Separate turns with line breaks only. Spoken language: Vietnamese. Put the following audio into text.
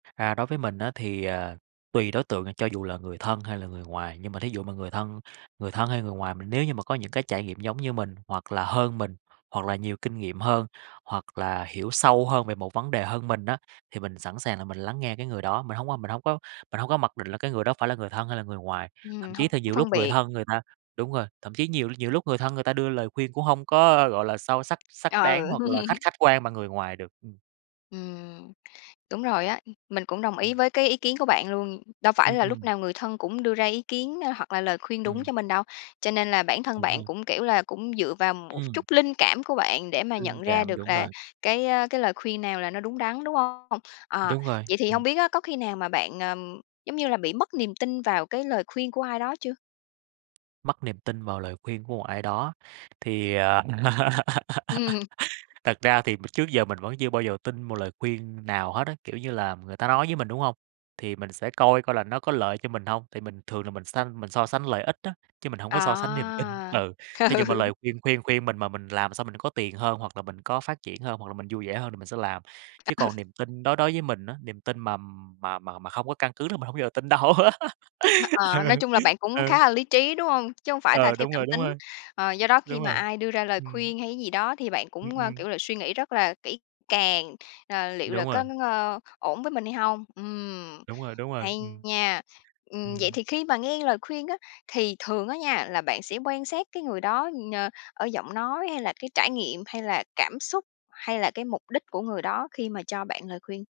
À, đối với mình á, thì, à, tùy đối tượng nè, cho dù là người thân hay là người ngoài, nhưng mà thí dụ mà người thân người thân hay người ngoài, mình nếu như mà có những cái trải nghiệm giống như mình, hoặc là hơn mình, hoặc là nhiều kinh nghiệm hơn, hoặc là hiểu sâu hơn về một vấn đề hơn mình á, thì mình sẵn sàng là mình lắng nghe cái người đó. Mình hông có mình hông có mình hông có mặc định là cái người đó phải là người thân hay là người ngoài. Thậm
Ừm,
chí
hông
thì nhiều lúc
phân
người
biệt.
thân người ta đúng rồi, thậm chí nhiều nhiều lúc người thân người ta đưa lời khuyên cũng hông có, gọi là, sâu sắc, xác đáng
Ừ.
hoặc là khách khách quan bằng người ngoài được, ừm.
Ừm, đúng rồi á, mình cũng đồng ý
Ừm.
với cái ý kiến của bạn luôn. Đâu phải
Ừm,
là lúc
ừm.
nào người thân cũng đưa ra ý kiến, a, hoặc là lời khuyên đúng
Ừm.
cho mình đâu. Cho nên là bản thân
Đúng a.
bạn cũng, kiểu là, cũng dựa vào một
Ừm.
chút linh cảm của bạn để mà
Linh
nhận ra
cảm,
được
đúng
là
rồi.
cái, a, cái lời khuyên nào là nó đúng đắn, đúng hông? Ờ,
Đúng rồi,
vậy thì
ừm.
hông biết á, có khi nào mà bạn, ờm, giống như là, bị mất niềm tin vào cái lời khuyên của ai đó chưa?
Mất niềm tin vào lời khuyên của một ai đó, thì, à,
Ừm.
thật ra thì m trước giờ mình vẫn chưa bao giờ tin một lời khuyên nào hết á, kiểu như là, người ta nói với mình, đúng hông? Thì mình sẽ coi coi là nó có lợi cho mình hông. Thì mình thường là mình sanh mình so sánh lợi ích á, chứ mình hổng có so sánh niềm tin,
À,
ừ. Thí dụ mà
ừ.
lời khuyên khuyên khuyên mình mà mình làm xong mình có tiền hơn, hoặc là mình có phát triển hơn, hoặc là mình vui vẻ hơn thì mình sẽ làm. Chứ
Ừ.
còn niềm tin đối đối với mình á, niềm tin mà mà mà mà không có căn cứ là mình hổng bao giờ tin đâu.
Hơ ờ,
Ừ,
nói
ừ.
chung là bạn cũng
Ừ.
khá là lý trí, đúng hông? Chứ hổng phải là
Ờ,
theo
đúng rồi,
cảm
đúng
tính.
rồi.
Ờ, do đó khi
Đúng
mà
rồi,
ai đưa ra lời
ừm.
khuyên hay cái gì đó thì bạn
Ừm,
cũng, ơ,
ừm.
kiểu là, suy nghĩ rất là kỹ càng, ờ, "liệu là
Đúng rồi.
có [unintelligible] ổn với mình hay hông?" Ừm,
Đúng rồi, đúng rồi,
hay
ừm.
nha. Ừm, vậy
Ừm.
thì khi mà nghe lời khuyên á, thì thường á nha, là bạn sẽ quan sát cái người đó, ờ, ở giọng nói hay là cái trải nghiệm, hay là cảm xúc, hay là cái mục đích của người đó khi mà cho bạn lời khuyên?